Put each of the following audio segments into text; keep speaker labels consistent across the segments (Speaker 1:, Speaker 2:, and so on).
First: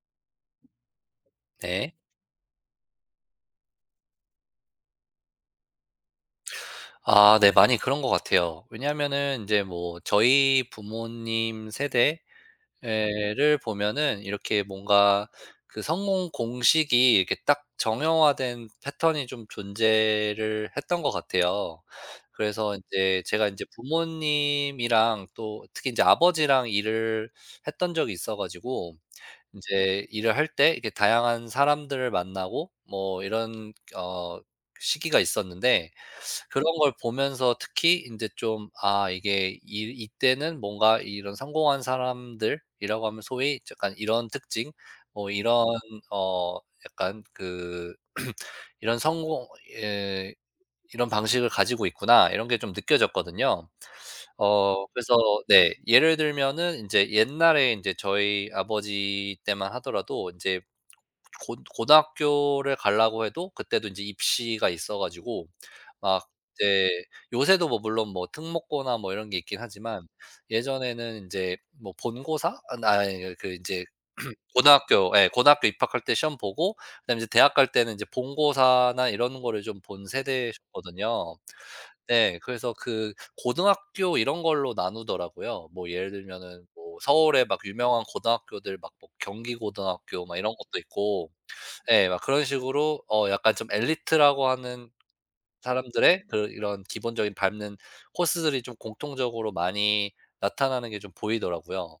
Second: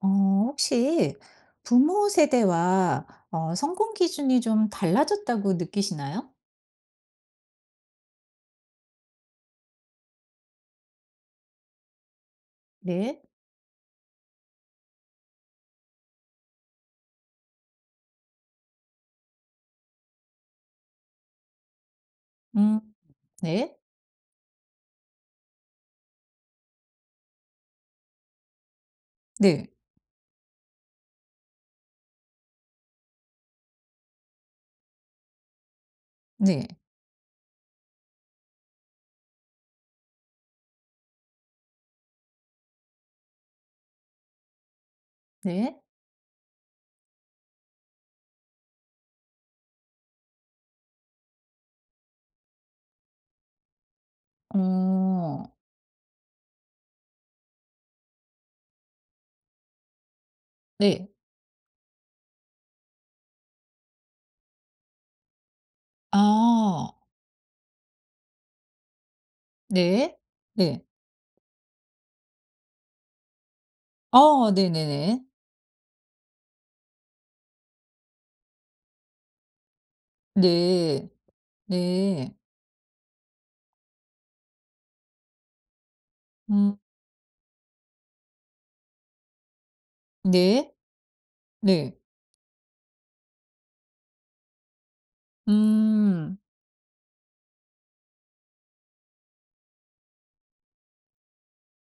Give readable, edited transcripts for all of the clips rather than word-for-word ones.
Speaker 1: 어, 혹시
Speaker 2: 네.
Speaker 1: 부모 세대와 성공 기준이 좀 달라졌다고 느끼시나요?
Speaker 2: 아 네. 많이 그런 것 같아요. 왜냐하면은 이제 뭐 저희 부모님
Speaker 1: 네.
Speaker 2: 세대를 보면은 이렇게 뭔가 그 성공 공식이 이렇게 딱 정형화된 패턴이 좀 존재를 했던 것 같아요. 그래서 이
Speaker 1: 음.
Speaker 2: 제 제가 이제
Speaker 1: 네.
Speaker 2: 부모님이랑 또 특히 이제 아버지랑 일을 했던 적이 있어 가지고 이
Speaker 1: 네.
Speaker 2: 제 일을 할 때 이렇게 다양한 사람들을 만나고 뭐 이런 시기가 있었는데, 그런
Speaker 1: 네.
Speaker 2: 걸 보면서 특히 인제 좀 '아, 이게 이 이때는 뭔가 이런 성공한 사람들이라고 하면 소위 약간 이런 특징 뭐 이런
Speaker 1: 네.
Speaker 2: 어 약간 그 이런 성공, 예, 이런 방식을 가지고 있구나.' 이런 게 좀 느껴졌거든요. 그래서
Speaker 1: 어.
Speaker 2: 네, 예를 들면은 인제 옛날에 인제 저희 아버지 때만 하더라도 인제
Speaker 1: 네.
Speaker 2: 고 고등학교를 가려고 해도 그때도 이제 입시가 있어 가지고 막 이제,
Speaker 1: 아.
Speaker 2: 요새도 뭐 물론 뭐 특목고나 뭐 이런 게 있긴 하지만
Speaker 1: 네. 네.
Speaker 2: 예전에는 이제 뭐 본고사? 아 아니 그 이제
Speaker 1: 어,
Speaker 2: 고등학교,
Speaker 1: 네네네.
Speaker 2: 예, 고등학교 입학할 때 시험 보고, 그다음에 이제 대학 갈 때는 이제 본고사나 이런 거를 좀 본
Speaker 1: 네.
Speaker 2: 세대셨거든요.
Speaker 1: 네.
Speaker 2: 네. 그래서 그 고등학교 이런 걸로 나누더라고요. 뭐 예를 들면은
Speaker 1: 음.
Speaker 2: 뭐 서울에 막 유명한 고등학교들, 막 뭐 경기고등학교 막 이런
Speaker 1: 네.
Speaker 2: 것도 있고.
Speaker 1: 네.
Speaker 2: 예. 막 그런 식으로 약간 좀 엘리트라고 하는 사람들의
Speaker 1: 음.
Speaker 2: 그 이런 기본적인 밟는 코스들이 좀 공통적으로 많이 나타나는 게 좀 보이더라고요.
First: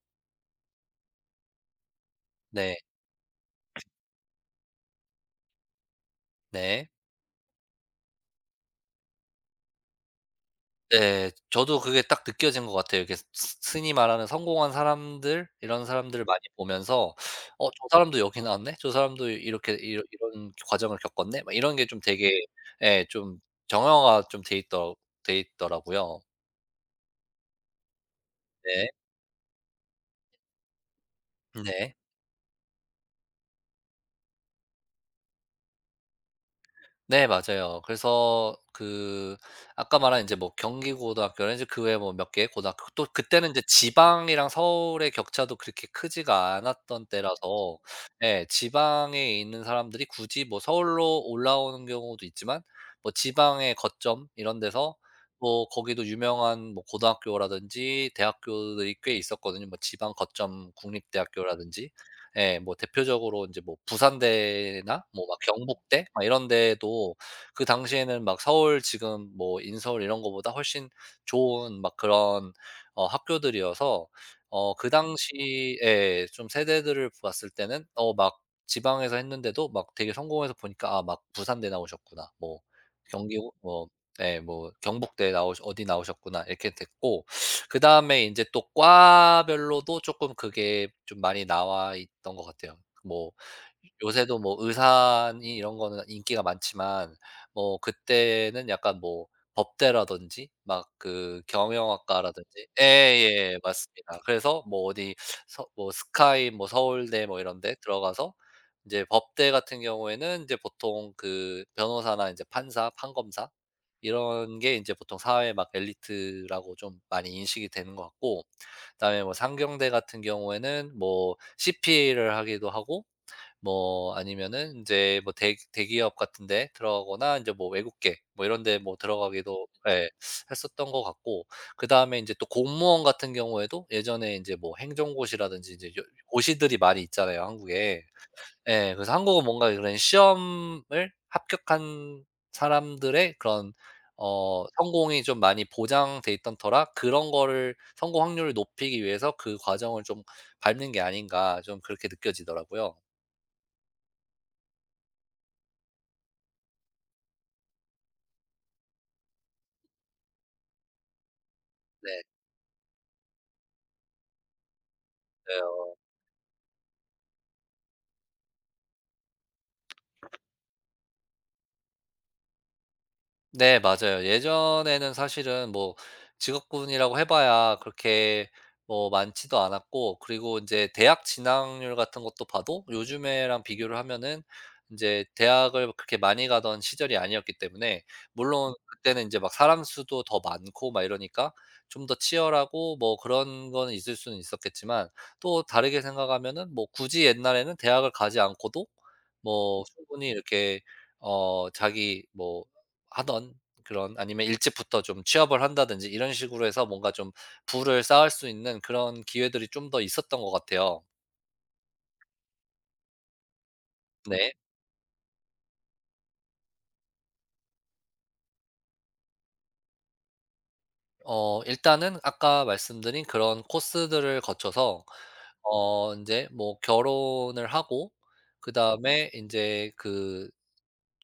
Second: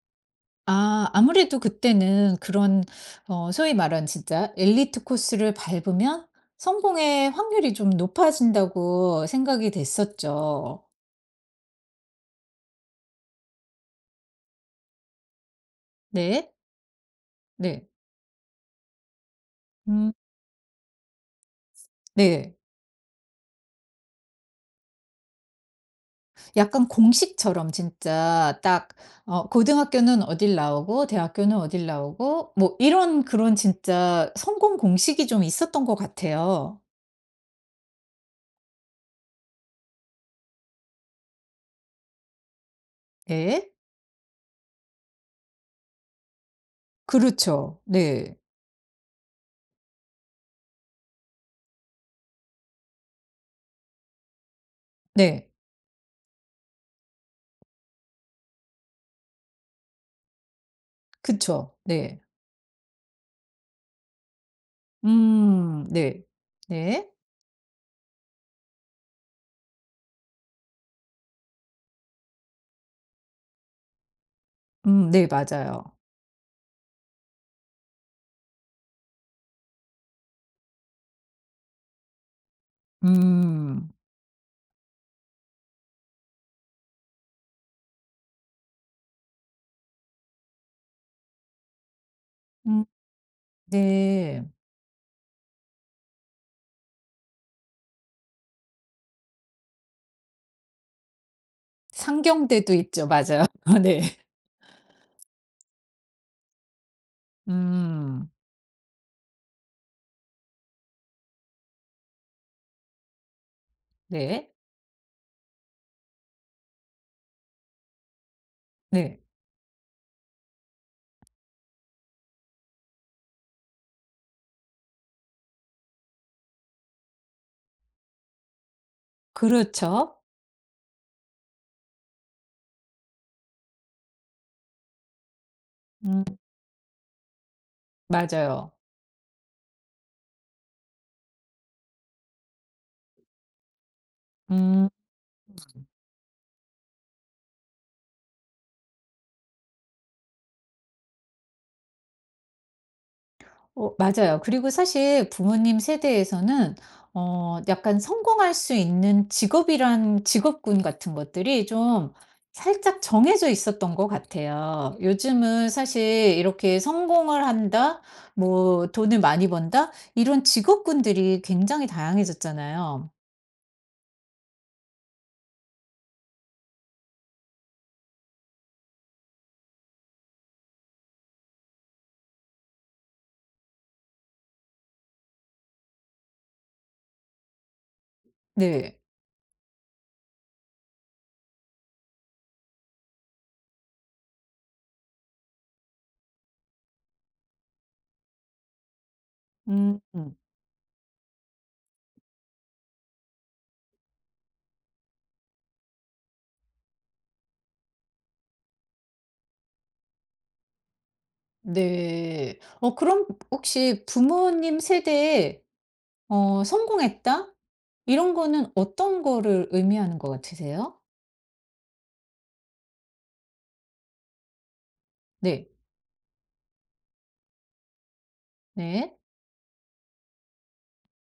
Speaker 1: 아 아무래도 그때는
Speaker 2: 네.
Speaker 1: 그런 소위 말하는 진짜 엘리트 코스를 밟으면
Speaker 2: 네.
Speaker 1: 성공의 확률이 좀 높아진다고 생각이 됐었죠.
Speaker 2: 네. 저도 그게 딱 느껴진 것 같아요. 이렇게 스 스 흔히 말하는 성공한 사람들, 이런 사람들을 많이
Speaker 1: 네.
Speaker 2: 보면서 '어, 저
Speaker 1: 네.
Speaker 2: 사람도 여기 나왔네. 저 사람도 이렇게 이러
Speaker 1: 음
Speaker 2: 이런 과정을 겪었네.' 막 이런 게 좀 되게,
Speaker 1: 네.
Speaker 2: 예, 좀 정형화 좀 돼 있더라고요.
Speaker 1: 약간 공식처럼 진짜 딱
Speaker 2: 네.
Speaker 1: 고등학교는 어딜 나오고 대학교는 어딜
Speaker 2: 네.
Speaker 1: 나오고 뭐 이런 그런 진짜 성공 공식이 좀 있었던 것 같아요.
Speaker 2: 네 맞아요. 그래서 그, 아까 말한 이제 뭐 경기고등학교라든지 그 외에 뭐 몇 개의 고등학교, 또 그때는 이제
Speaker 1: 네.
Speaker 2: 지방이랑 서울의 격차도 그렇게 크지가 않았던 때라서,
Speaker 1: 그렇죠. 네.
Speaker 2: 예, 지방에 있는 사람들이 굳이 뭐 서울로 올라오는 경우도 있지만 뭐 지방의 거점 이런 데서
Speaker 1: 네.
Speaker 2: 뭐 거기도 유명한 뭐 고등학교라든지 대학교들이 꽤 있었거든요. 뭐 지방 거점
Speaker 1: 그쵸.
Speaker 2: 국립대학교라든지.
Speaker 1: 네.
Speaker 2: 예, 뭐 대표적으로 이제 뭐 부산대나 뭐 막 경북대
Speaker 1: 네.
Speaker 2: 막 이런
Speaker 1: 네.
Speaker 2: 데도 그 당시에는 막 서울 지금 뭐 인서울 이런 거보다 훨씬 좋은 막 그런 학교들이어서, 그
Speaker 1: 네 맞아요.
Speaker 2: 당시에 좀 세대들을 봤을 때는 막 지방에서 했는데도 막 되게 성공해서 보니까 '아, 막 부산대 나오셨구나.' 뭐 경기 뭐,
Speaker 1: 음.
Speaker 2: 예, 뭐 경북대 나오 어디 나오셨구나 이렇게 됐고, 그다음에 이제 또 과별로도 조금 그게 좀 많이 나와 있던 것 같아요.
Speaker 1: 음.
Speaker 2: 뭐 요새도
Speaker 1: 네.
Speaker 2: 뭐 의사니 이런 거는 인기가 많지만 뭐 그때는 약간 뭐 법대라든지 막 그 경영학과라든지.
Speaker 1: 상경대도 있죠. 맞아요.
Speaker 2: 예예.
Speaker 1: 네.
Speaker 2: 맞습니다. 그래서 뭐 어디 서 뭐 스카이 뭐 서울대 뭐 이런 데
Speaker 1: 음.
Speaker 2: 들어가서, 이제 법대 같은 경우에는 이제 보통 그 변호사나 이제 판사, 판검사
Speaker 1: 네.
Speaker 2: 이런 게 이제 보통 사회 막 엘리트라고 좀 많이 인식이 되는 것 같고,
Speaker 1: 네.
Speaker 2: 그다음에 뭐 상경대 같은 경우에는 뭐 CPA를 하기도 하고 뭐 아니면은 이제 뭐 대 대기업 같은 데 들어가거나 이제 뭐 외국계 뭐 이런 데 뭐 들어가기도, 예,
Speaker 1: 그렇죠.
Speaker 2: 했었던 것 같고, 그다음에 이제 또 공무원 같은 경우에도 예전에 이제 뭐 행정고시라든지 이제
Speaker 1: 음
Speaker 2: 고시들이 많이 있잖아요, 한국에.
Speaker 1: 맞아요.
Speaker 2: 예. 그래서 한국은 뭔가 그런 시험을 합격한 사람들의 그런
Speaker 1: 음.
Speaker 2: 성공이 좀 많이 보장돼 있던 터라 그런 거를 성공 확률을 높이기 위해서 그 과정을 좀 밟는 게 아닌가 좀 그렇게 느껴지더라고요.
Speaker 1: 맞아요. 그리고 사실 부모님 세대에서는 약간 성공할 수 있는 직업이란 직업군 같은 것들이 좀
Speaker 2: 네.
Speaker 1: 살짝 정해져 있었던 것 같아요. 요즘은
Speaker 2: 맞아요.
Speaker 1: 사실 이렇게 성공을 한다, 뭐 돈을 많이 번다 이런 직업군들이 굉장히 다양해졌잖아요.
Speaker 2: 네 맞아요. 예전에는 사실은 뭐 직업군이라고 해 봐야 그렇게 뭐 많지도 않았고, 그리고 이제 대학 진학률 같은 것도 봐도 요즘에랑 비교를 하면은 이제 대학을 그렇게 많이 가던 시절이 아니었기 때문에, 물론
Speaker 1: 네.
Speaker 2: 그때는 이제 막 사람 수도 더 많고 막 이러니까 좀 더 치열하고 뭐 그런 거는 있을 수는 있었겠지만 또 다르게 생각하면은 뭐 굳이 옛날에는 대학을 가지 않고도 뭐
Speaker 1: 음
Speaker 2: 충분히
Speaker 1: 음.
Speaker 2: 이렇게 자기 뭐 하던 그런, 아니면 일찍부터 좀 취업을 한다든지 이런 식으로 해서 뭔가 좀 부를 쌓을 수 있는 그런 기회들이 좀 더 있었던 것 같아요.
Speaker 1: 네. 그럼 혹시
Speaker 2: 네.
Speaker 1: 부모님 세대에 성공했다? 이런 거는 어떤 거를 의미하는 것 같으세요?
Speaker 2: 일단은 아까 말씀드린 그런 코스들을 거쳐서
Speaker 1: 네.
Speaker 2: 이제 뭐 결혼을 하고,
Speaker 1: 네.
Speaker 2: 그다음에 이제그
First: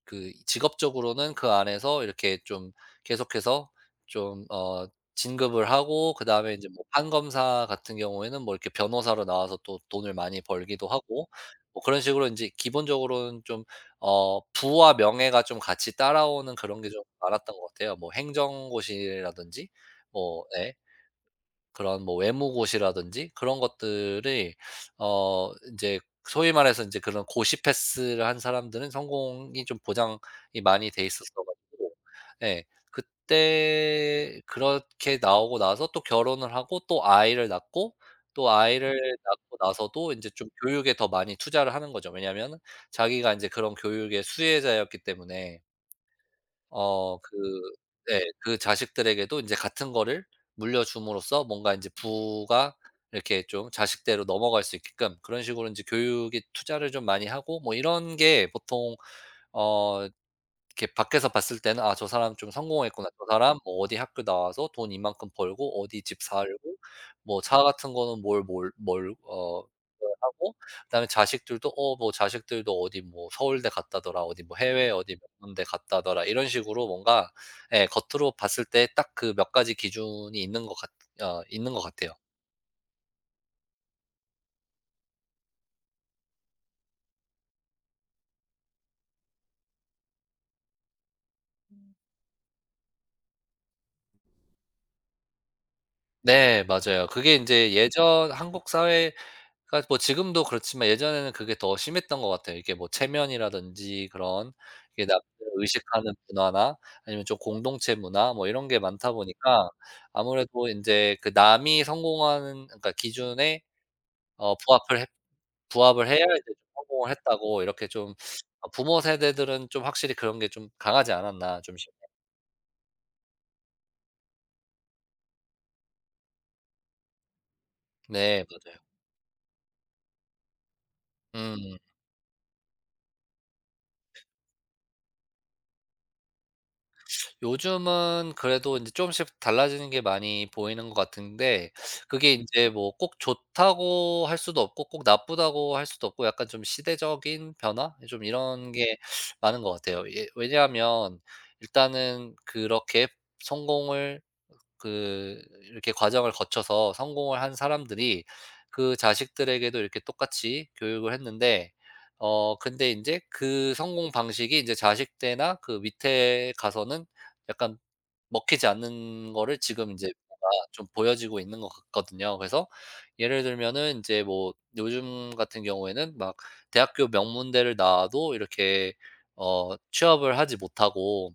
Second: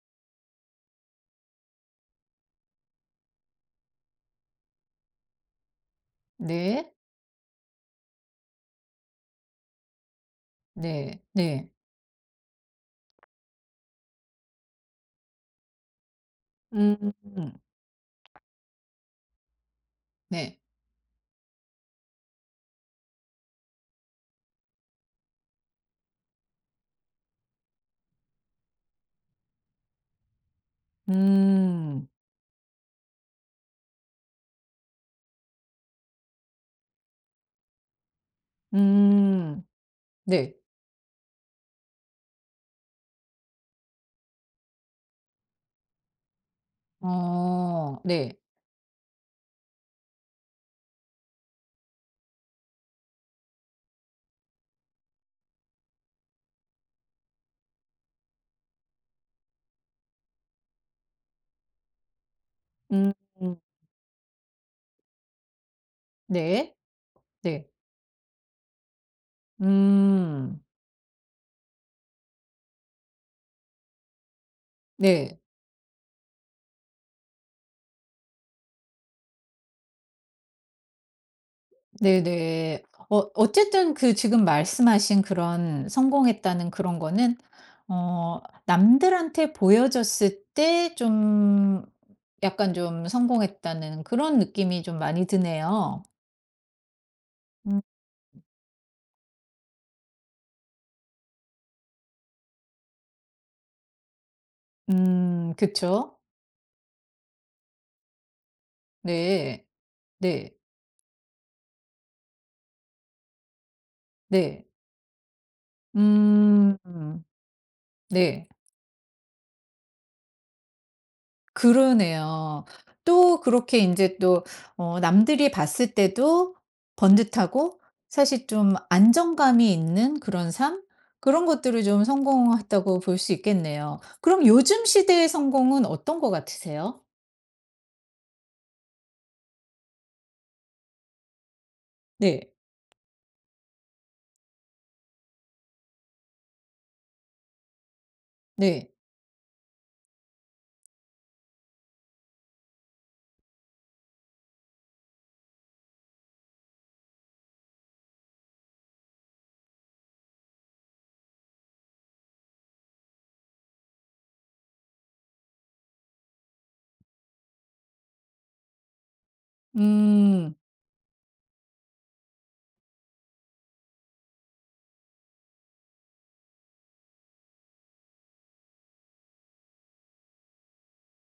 Speaker 2: 그 직업적으로는 그 안에서 이렇게 좀 계속해서 좀 진급을 하고, 그다음에 이제 뭐
Speaker 1: 네.
Speaker 2: 판검사 같은 경우에는 뭐 이렇게 변호사로 나와서 또 돈을 많이 벌기도
Speaker 1: 네.
Speaker 2: 하고,
Speaker 1: 네.
Speaker 2: 뭐 그런 식으로 이제 기본적으로는 좀 부와 명예가 좀 같이 따라오는 그런 게
Speaker 1: 음.
Speaker 2: 좀
Speaker 1: 음,
Speaker 2: 많았던 것 같아요. 뭐 행정고시라든지 뭐
Speaker 1: 네.
Speaker 2: 예 그런 뭐 외무고시라든지, 그런 것들이 이제 소위 말해서 인제 그런 고시 패스를 한 사람들은 성공이 좀 보장이 많이 돼 있었어 가지고.
Speaker 1: 음.
Speaker 2: 예. 그때 그렇게 나오고 나서 또 결혼을 하고 또 아이를 낳고, 또 아이를 낳고
Speaker 1: 음.
Speaker 2: 나서도 인제 좀
Speaker 1: 네.
Speaker 2: 교육에 더 많이 투자를 하는 거죠. 왜냐하면은 자기가 인제 그런 교육의 수혜자였기 때문에. 어 그
Speaker 1: 어.
Speaker 2: 네,
Speaker 1: 네.
Speaker 2: 그 자식들에게도 이제 같은 거를 물려줌으로써 뭔가 이제 부가 이렇게 좀 자식대로 넘어갈 수 있게끔 그런 식으로 이제 교육에 투자를 좀 많이 하고, 뭐 이런 게 보통 어 이렇게 밖에서 봤을 때는 '아, 저 사람 좀 성공했구나.
Speaker 1: 음.
Speaker 2: 저 사람 뭐 어디 학교 나와서 돈 이만큼 벌고, 어디 집 살고,
Speaker 1: 네.
Speaker 2: 뭐 차
Speaker 1: 네.
Speaker 2: 같은 거는 뭘 하고,
Speaker 1: 음.
Speaker 2: 그다음에 자식들도 어디 뭐 서울대 갔다더라. 어디 뭐 해외 어디 몇
Speaker 1: 네.
Speaker 2: 군데 갔다더라.' 이런 식으로 뭔가, 예, 겉으로 봤을 때 딱 그 몇 가지 기준이 있는 것 같아요.
Speaker 1: 네네. 어쨌든 그 지금 말씀하신 그런 성공했다는 그런 거는 남들한테 보여졌을 때 좀 약간 좀 성공했다는 그런 느낌이 좀 많이 드네요.
Speaker 2: 네 맞아요. 그게 인제
Speaker 1: 음.
Speaker 2: 예전 한국 사회, 그러니까 뭐 지금도 그렇지만 예전에는 그게 더 심했던 것 같아요. 이게 뭐 체면이라든지 그런, 이게 남들을 의식하는
Speaker 1: 그쵸?
Speaker 2: 문화나, 아니면 좀 공동체 문화 뭐 이런 게 많다
Speaker 1: 네.
Speaker 2: 보니까,
Speaker 1: 네.
Speaker 2: 아무래도 인제 그 남이 성공하는, 그러니까 기준에 어
Speaker 1: 네.
Speaker 2: 부합을 했 부합을 해야 이제 좀
Speaker 1: 음
Speaker 2: 성공을 했다고 이렇게 좀,
Speaker 1: 네.
Speaker 2: 부모 세대들은 좀 확실히 그런 게 좀 강하지 않았나 좀 싶
Speaker 1: 그러네요. 또 그렇게 인제 또 남들이 봤을 때도 번듯하고
Speaker 2: 네
Speaker 1: 사실 좀
Speaker 2: 맞아요.
Speaker 1: 안정감이 있는 그런 삶? 그런
Speaker 2: 음.
Speaker 1: 것들을 좀 성공했다고 볼 수 있겠네요. 그럼 요즘 시대의 성공은 어떤 것 같으세요?
Speaker 2: 요즘은 그래도 이제 조금씩 달라지는 게 많이 보이는 것 같은데, 그게 이
Speaker 1: 네.
Speaker 2: 제 뭐 꼭 좋다고 할 수도 없고 꼭 나쁘다고 할 수도 없고 약간 좀 시대적인 변화? 좀 이런
Speaker 1: 네.
Speaker 2: 게 많은 것 같아요. 예. 왜냐하면 일단은 그렇게 성공을, 그 이렇게 과정을 거쳐서 성공을 한 사람들이 그 자식들에게도 이렇게 똑같이 교육을 했는데 근데 인제 그 성공 방식이 인제 자식 때나 그 밑에 가서는 약간 먹히지 않는 거를 지금 인제 뭔가
Speaker 1: 음.
Speaker 2: 좀 보여지고 있는 것 같거든요. 그래서 예를 들면은 인제 뭐 요즘 같은 경우에는 막 대학교, 명문대를 나와도 이렇게 취업을 하지 못하고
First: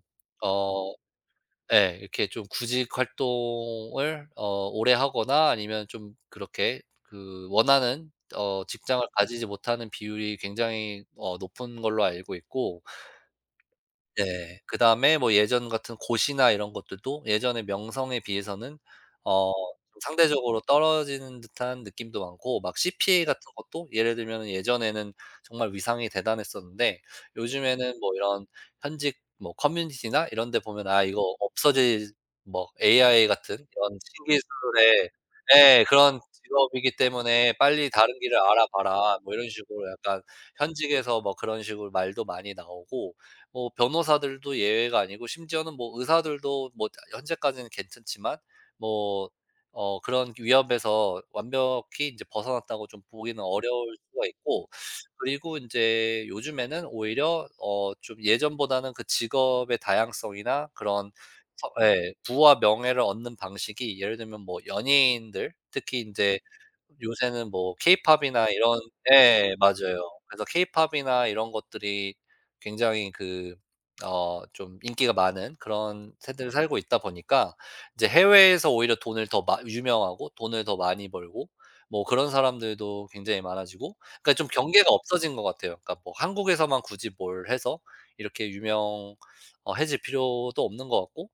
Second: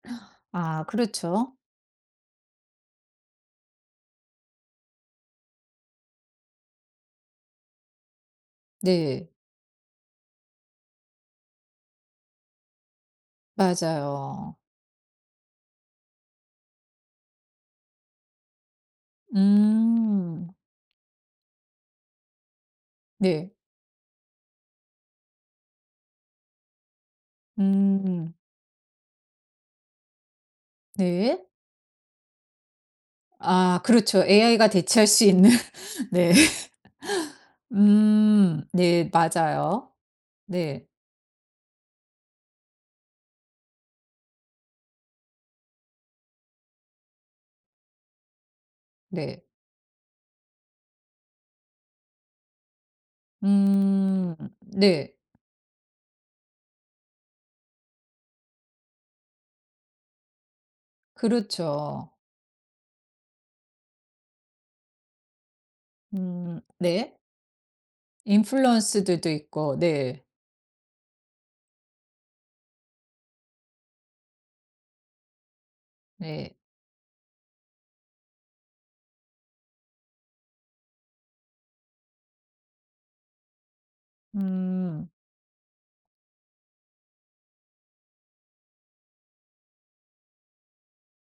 Speaker 1: 아
Speaker 2: 어
Speaker 1: 그렇죠.
Speaker 2: 예. 이렇게 좀 구직 활동을 오래 하거나 아니면 좀 그렇게 그 원하는 직장을
Speaker 1: 네.
Speaker 2: 가지지 못하는 비율이 굉장히 높은 걸로 알고 있고.
Speaker 1: 맞아요.
Speaker 2: 네. 그다음에 뭐 예전 같은 고시나 이런 것들도 예전의 명성에 비해서는 어 좀
Speaker 1: 음.
Speaker 2: 상대적으로 떨어지는 듯한 느낌도 많고, 막 CPA 같은
Speaker 1: 네.
Speaker 2: 것도 예를 들면은 예전에는 정말 위상이 대단했었는데 요즘에는 뭐
Speaker 1: 음.
Speaker 2: 이런 현직 뭐 커뮤니티나 이런 데 보면 '아, 이거
Speaker 1: 네.
Speaker 2: 없어질, 뭐 AI 같은
Speaker 1: 아
Speaker 2: 이런
Speaker 1: 그렇죠. AI가 대체할
Speaker 2: 신기술의',
Speaker 1: 수 있는
Speaker 2: 예, '그런
Speaker 1: 네.
Speaker 2: 직업이기 때문에 빨리 다른 길을
Speaker 1: 음. 네.
Speaker 2: 알아봐라.' 뭐 이런 식으로
Speaker 1: 맞아요.
Speaker 2: 약간
Speaker 1: 네.
Speaker 2: 현직에서 뭐 그런 식으로 말도 많이 나오고, 뭐 변호사들도 예외가 아니고, 심지어는 뭐 의사들도 뭐 현재까지는 괜찮지만 뭐
Speaker 1: 네.
Speaker 2: 그런 위협에서 완벽히 인제 벗어났다고 좀 보기는 어려울 수가
Speaker 1: 음.
Speaker 2: 있고,
Speaker 1: 네.
Speaker 2: 그리고 인제 요즘에는 오히려 좀 예전보다는 그 직업의 다양성이나 그런, 서,
Speaker 1: 그렇죠.
Speaker 2: 예, 부와 명예를 얻는 방식이, 예를 들면 뭐 연예인들, 특히 인제
Speaker 1: 음. 네.
Speaker 2: 요새는 뭐 케이팝이나 이런.
Speaker 1: 인플루언스들도
Speaker 2: 예
Speaker 1: 있고
Speaker 2: 맞아요.
Speaker 1: 네.
Speaker 2: 그래서 케이팝이나 이런 것들이 굉장히 그 좀 인기가 많은 그런 세대를
Speaker 1: 네.
Speaker 2: 살고 있다 보니까, 이제 해외에서 오히려 돈을 더 마 유명하고 돈을 더 많이 벌고 뭐 그런 사람들도 굉장히 많아지고, 그러니까 좀 경계가
Speaker 1: 음.
Speaker 2: 없어진 것 같아요. 그러니까 뭐 한국에서만 굳이 뭘 해서 이렇게 유명 해질 필요도 없는 것 같고,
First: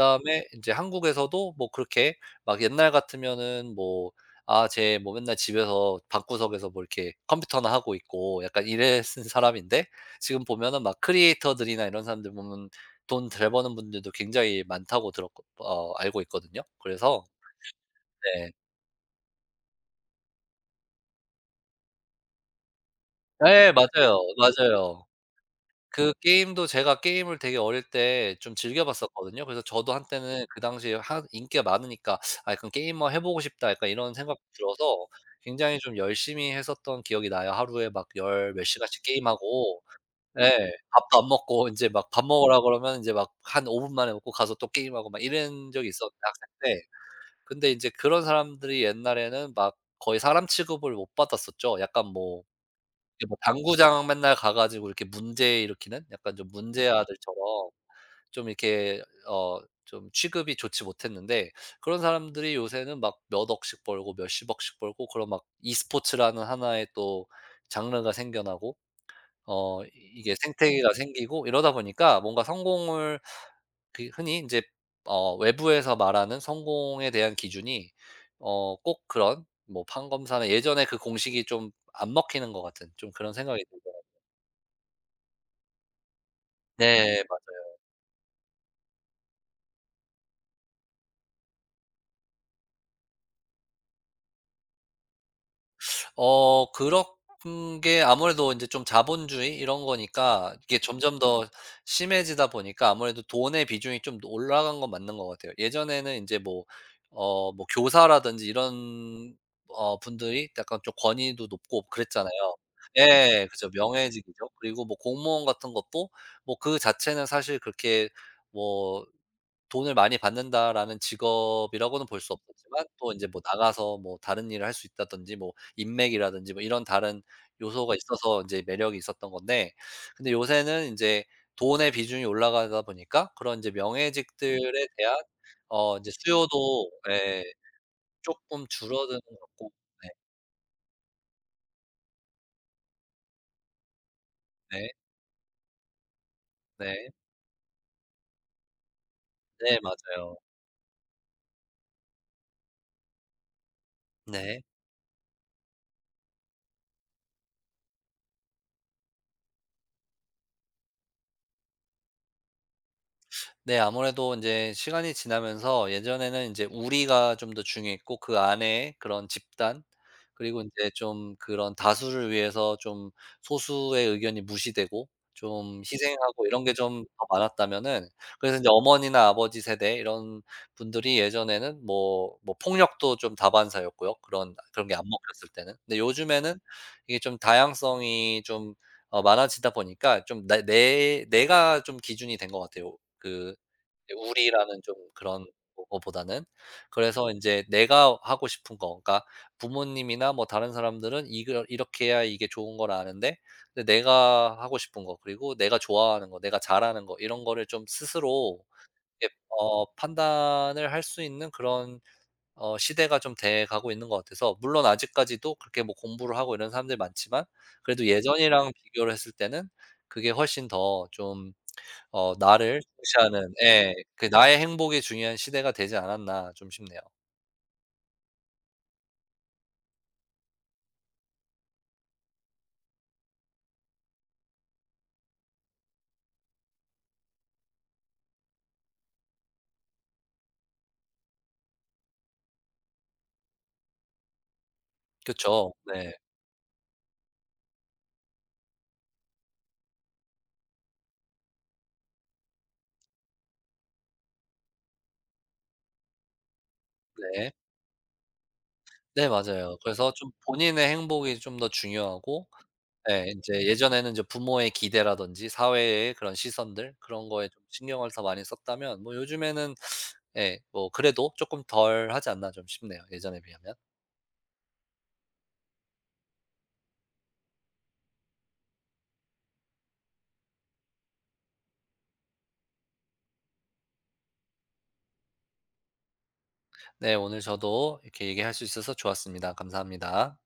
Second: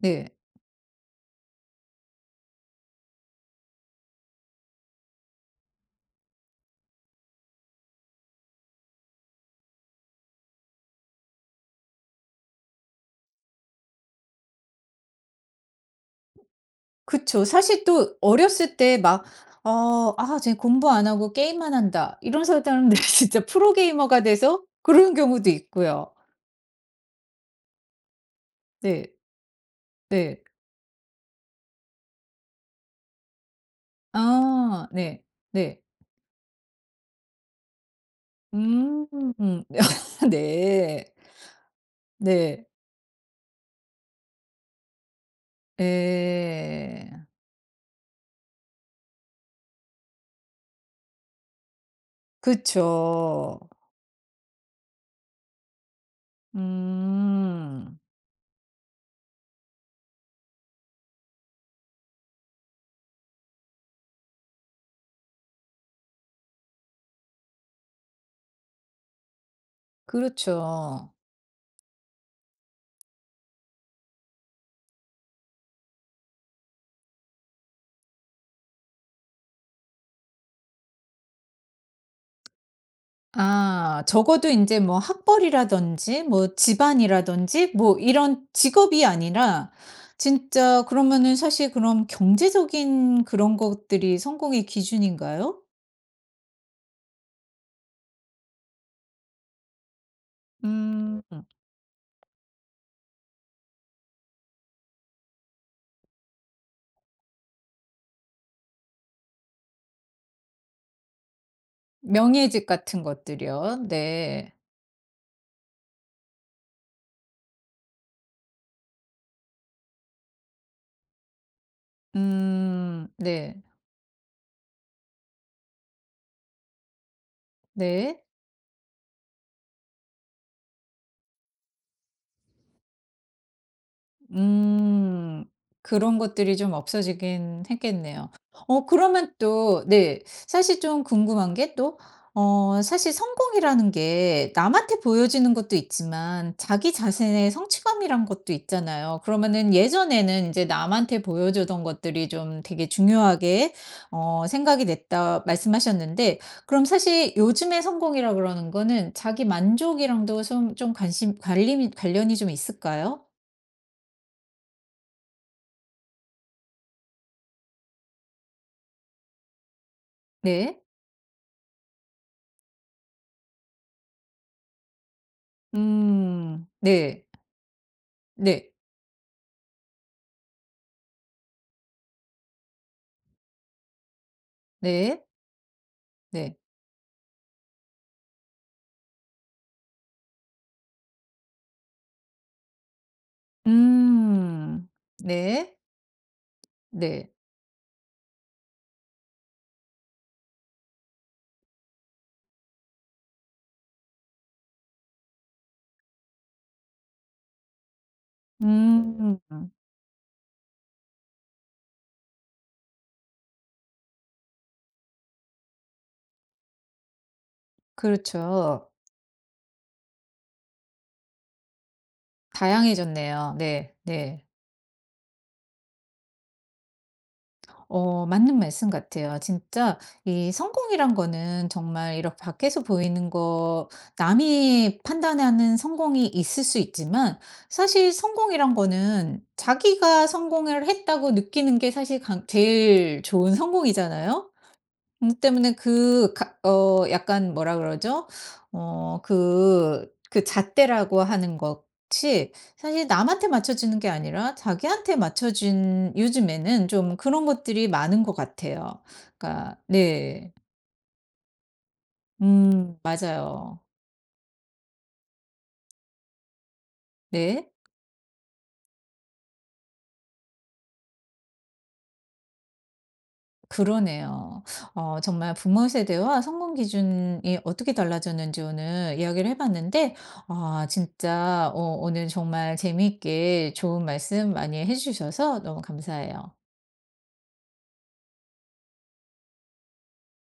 Speaker 1: 네.
Speaker 2: 이제 한국에서도 뭐 그렇게, 막 옛날 같으면은 뭐 '아 쟤 뭐 맨날 집에서 방구석에서 뭐 이렇게 컴퓨터나 하고 있고', 약간 이랬은 사람인데 지금 보면은 막 크리에이터들이나 이런 사람들 보면 돈 잘 버는 분들도 굉장히 많다고 들었고 알고 있거든요. 그래서.
Speaker 1: 그쵸. 사실 또
Speaker 2: 네.
Speaker 1: 어렸을 때 막 '아 쟤 공부 안 하고 게임만 한다.' 이런 사람들이 진짜
Speaker 2: 예 맞아요.
Speaker 1: 프로게이머가 돼서
Speaker 2: 맞아요.
Speaker 1: 그런 경우도 있고요.
Speaker 2: 그 게임도 제가 게임을 되게 어릴 때 좀 즐겨
Speaker 1: 네.
Speaker 2: 봤었거든요. 그래서 저도
Speaker 1: 네.
Speaker 2: 한때는 그 당시에 하 인기가 많으니까 '아 약간 게이머 해 보고 싶다.' 약간 이런 생각도
Speaker 1: 아.
Speaker 2: 들어서
Speaker 1: 네.
Speaker 2: 굉장히
Speaker 1: 네.
Speaker 2: 좀 열심히 했었던 기억이 나요. 하루에 막 열 몇 시간씩
Speaker 1: 음.
Speaker 2: 게임하고. 예.
Speaker 1: 네.
Speaker 2: 밥도 안 먹고 인제 막 밥 먹으라
Speaker 1: 네.
Speaker 2: 그러면 인제 막 한 5분 만에 먹고 가서 또 게임하고 막 이런 적이 있었는데, 학생 때.
Speaker 1: 예.
Speaker 2: 근데 인제 그런 사람들이 옛날에는 막 거의 사람 취급을 못 받았었죠. 약간 뭐 이게 뭐
Speaker 1: 그쵸.
Speaker 2: 당구장 맨날 가 가지고 이렇게 문제 일으키는 약간 좀 문제 아들처럼
Speaker 1: 음.
Speaker 2: 좀 이렇게 어 좀 취급이 좋지 못했는데, 그런 사람들이 요새는 막 몇 억씩 벌고 몇십억씩 벌고 그런, 막 e스포츠라는 하나의 또 장르가 생겨나고 이 이게 생태계가
Speaker 1: 그렇죠.
Speaker 2: 생기고 이러다 보니까 뭔가 성공을, 그 흔히 이제 외부에서 말하는 성공에 대한 기준이 꼭 그런 뭐 판검사나 예전에 그 공식이 좀 안 먹히는 것 같은, 좀 그런 생각이 들어
Speaker 1: 아
Speaker 2: 요
Speaker 1: 적어도 인제 뭐 학벌이라든지 뭐
Speaker 2: 네 맞아요.
Speaker 1: 집안이라든지 뭐 이런 직업이 아니라 진짜 그러면은 사실 그럼 경제적인 그런 것들이 성공의 기준인가요?
Speaker 2: 그런 게 아무래도 이제 좀 자본주의 이런 거니까, 이게 점점
Speaker 1: 음.
Speaker 2: 더 심해지다 보니까 아무래도 돈의 비중이 좀 올라간 건 맞는 것 같아요. 예전에는 이제 뭐 뭐 교사라든지 이런 분들이 약간 좀 권위도 높고 그랬잖아요.
Speaker 1: 명예직 같은
Speaker 2: 예 그죠.
Speaker 1: 것들이요.
Speaker 2: 명예직이죠.
Speaker 1: 네.
Speaker 2: 그리고 뭐 공무원 같은 것도 뭐 그 자체는 사실 그렇게 뭐 '돈을 많이 받는다.'라는 직업이라고는 볼 수 없었지만
Speaker 1: 음.
Speaker 2: 또 이제 뭐
Speaker 1: 네.
Speaker 2: 나가서 뭐 다른 일을 할 수 있다든지 뭐 인맥이라든지 뭐 이런 다른 요소가
Speaker 1: 네.
Speaker 2: 있어서 인제 매력이 있었던 건데, 근데 요새는 인제 돈의 비중이 올라가다 보니까 그런 이제 명예직들에 대한
Speaker 1: 음.
Speaker 2: 인제
Speaker 1: 그런 것들이 좀
Speaker 2: 수요도, 예,
Speaker 1: 없어지긴 했겠네요.
Speaker 2: 쪼끔 줄어드는
Speaker 1: 그러면
Speaker 2: 것 같고.
Speaker 1: 또
Speaker 2: 네.
Speaker 1: 네. 사실 좀 궁금한 게 또 사실 성공이라는 게
Speaker 2: 네.
Speaker 1: 남한테 보여지는 것도 있지만 자기
Speaker 2: 네.
Speaker 1: 자신의 성취감이란 것도 있잖아요. 그러면은
Speaker 2: 네 맞아요.
Speaker 1: 예전에는 이제 남한테 보여주던 것들이 좀 되게 중요하게
Speaker 2: 네.
Speaker 1: 생각이 됐다 말씀하셨는데 그럼 사실 요즘의 성공이라 그러는 거는 자기 만족이랑도 좀 관심 관림 관련이 좀 있을까요?
Speaker 2: 네. 아무래도 이제 시간이 지나면서 예전에는 이제 우리가 좀 더 중요했고, 그 안에 그런 집단, 그리고 이
Speaker 1: 네.
Speaker 2: 제 좀 그런 다수를 위해서 좀 소수의 의견이 무시되고 좀 희생하고 이런
Speaker 1: 음.
Speaker 2: 게 좀
Speaker 1: 네.
Speaker 2: 더 많았다면은, 그래서 이제
Speaker 1: 네.
Speaker 2: 어머니나 아버지 세대 이런 분들이 예전에는 뭐 폭력도 좀 다반사였고요, 그런 그런 게 안
Speaker 1: 네.
Speaker 2: 먹혔을 때는. 근데
Speaker 1: 네.
Speaker 2: 요즘에는 이게 좀 다양성이 좀 많아지다 보니까 좀 나 내 내가 좀 기준이 된 것 같아요. 그 우리라는
Speaker 1: 음.
Speaker 2: 좀 그런
Speaker 1: 네.
Speaker 2: 거보다는. 그래서
Speaker 1: 네.
Speaker 2: 인제 내가 하고 싶은 거, 그러니까 부모님이나 뭐 다른 사람들은 이걸 이렇게 해야 이게 좋은 걸 아는데, 근데 내가 하고 싶은 거 그리고 내가 좋아하는 거 내가 잘하는 거 이런 거를 좀 스스로 이렇게
Speaker 1: 음.
Speaker 2: 판단을 할 수 있는 그런 시대가 좀 돼 가고 있는 것 같아서. 물론 아직까지도 그렇게 뭐 공부를 하고 이런 사람들이 많지만, 그래도 예전이랑
Speaker 1: 그렇죠.
Speaker 2: 비교를 했을 때는 그게 훨씬 더좀 나를 중시하는,
Speaker 1: 다양해졌네요.
Speaker 2: 예,
Speaker 1: 네.
Speaker 2: 그
Speaker 1: 네.
Speaker 2: '나의 행복이 중요한 시대가 되지 않았나.' 좀 싶네요.
Speaker 1: 맞는 말씀 같아요. 진짜 이 성공이란 거는 정말 이렇게 밖에서 보이는 거 남이 판단하는 성공이 있을 수 있지만 사실 성공이란 거는 자기가 성공을 했다고 느끼는 게 사실 강 제일 좋은 성공이잖아요.
Speaker 2: 그쵸.
Speaker 1: 때문에
Speaker 2: 네.
Speaker 1: 그 가 약간 뭐라 그러죠? 그 잣대라고 하는 것이 사실 남한테 맞춰지는 게 아니라 자기한테 맞춰진 요즘에는 좀 그런
Speaker 2: 네.
Speaker 1: 것들이 많은 것 같아요.
Speaker 2: 네 맞아요.
Speaker 1: 그러니까
Speaker 2: 그래서 좀
Speaker 1: 네.
Speaker 2: 본인의 행복이 좀 더 중요하고, 예, 인제
Speaker 1: 맞아요.
Speaker 2: 예전에는 인제 부모의 기대라든지 사회의 그런 시선들 그런 거에 좀
Speaker 1: 네.
Speaker 2: 신경을 더 많이 썼다면 뭐 요즘에는, 예, 뭐 그래도 쪼끔 덜하지 않나 좀 싶네요, 예전에 비하면.
Speaker 1: 그러네요. 정말 부모 세대와 성공 기준이 어떻게 달라졌는지 오늘 이야기를 해 봤는데 아 진짜 오늘 정말 재미있게 좋은 말씀 많이 해 주셔서 너무 감사해요.
Speaker 2: 네 오늘 저도 이렇게 얘기할 수 있어서 좋았습니다. 감사합니다.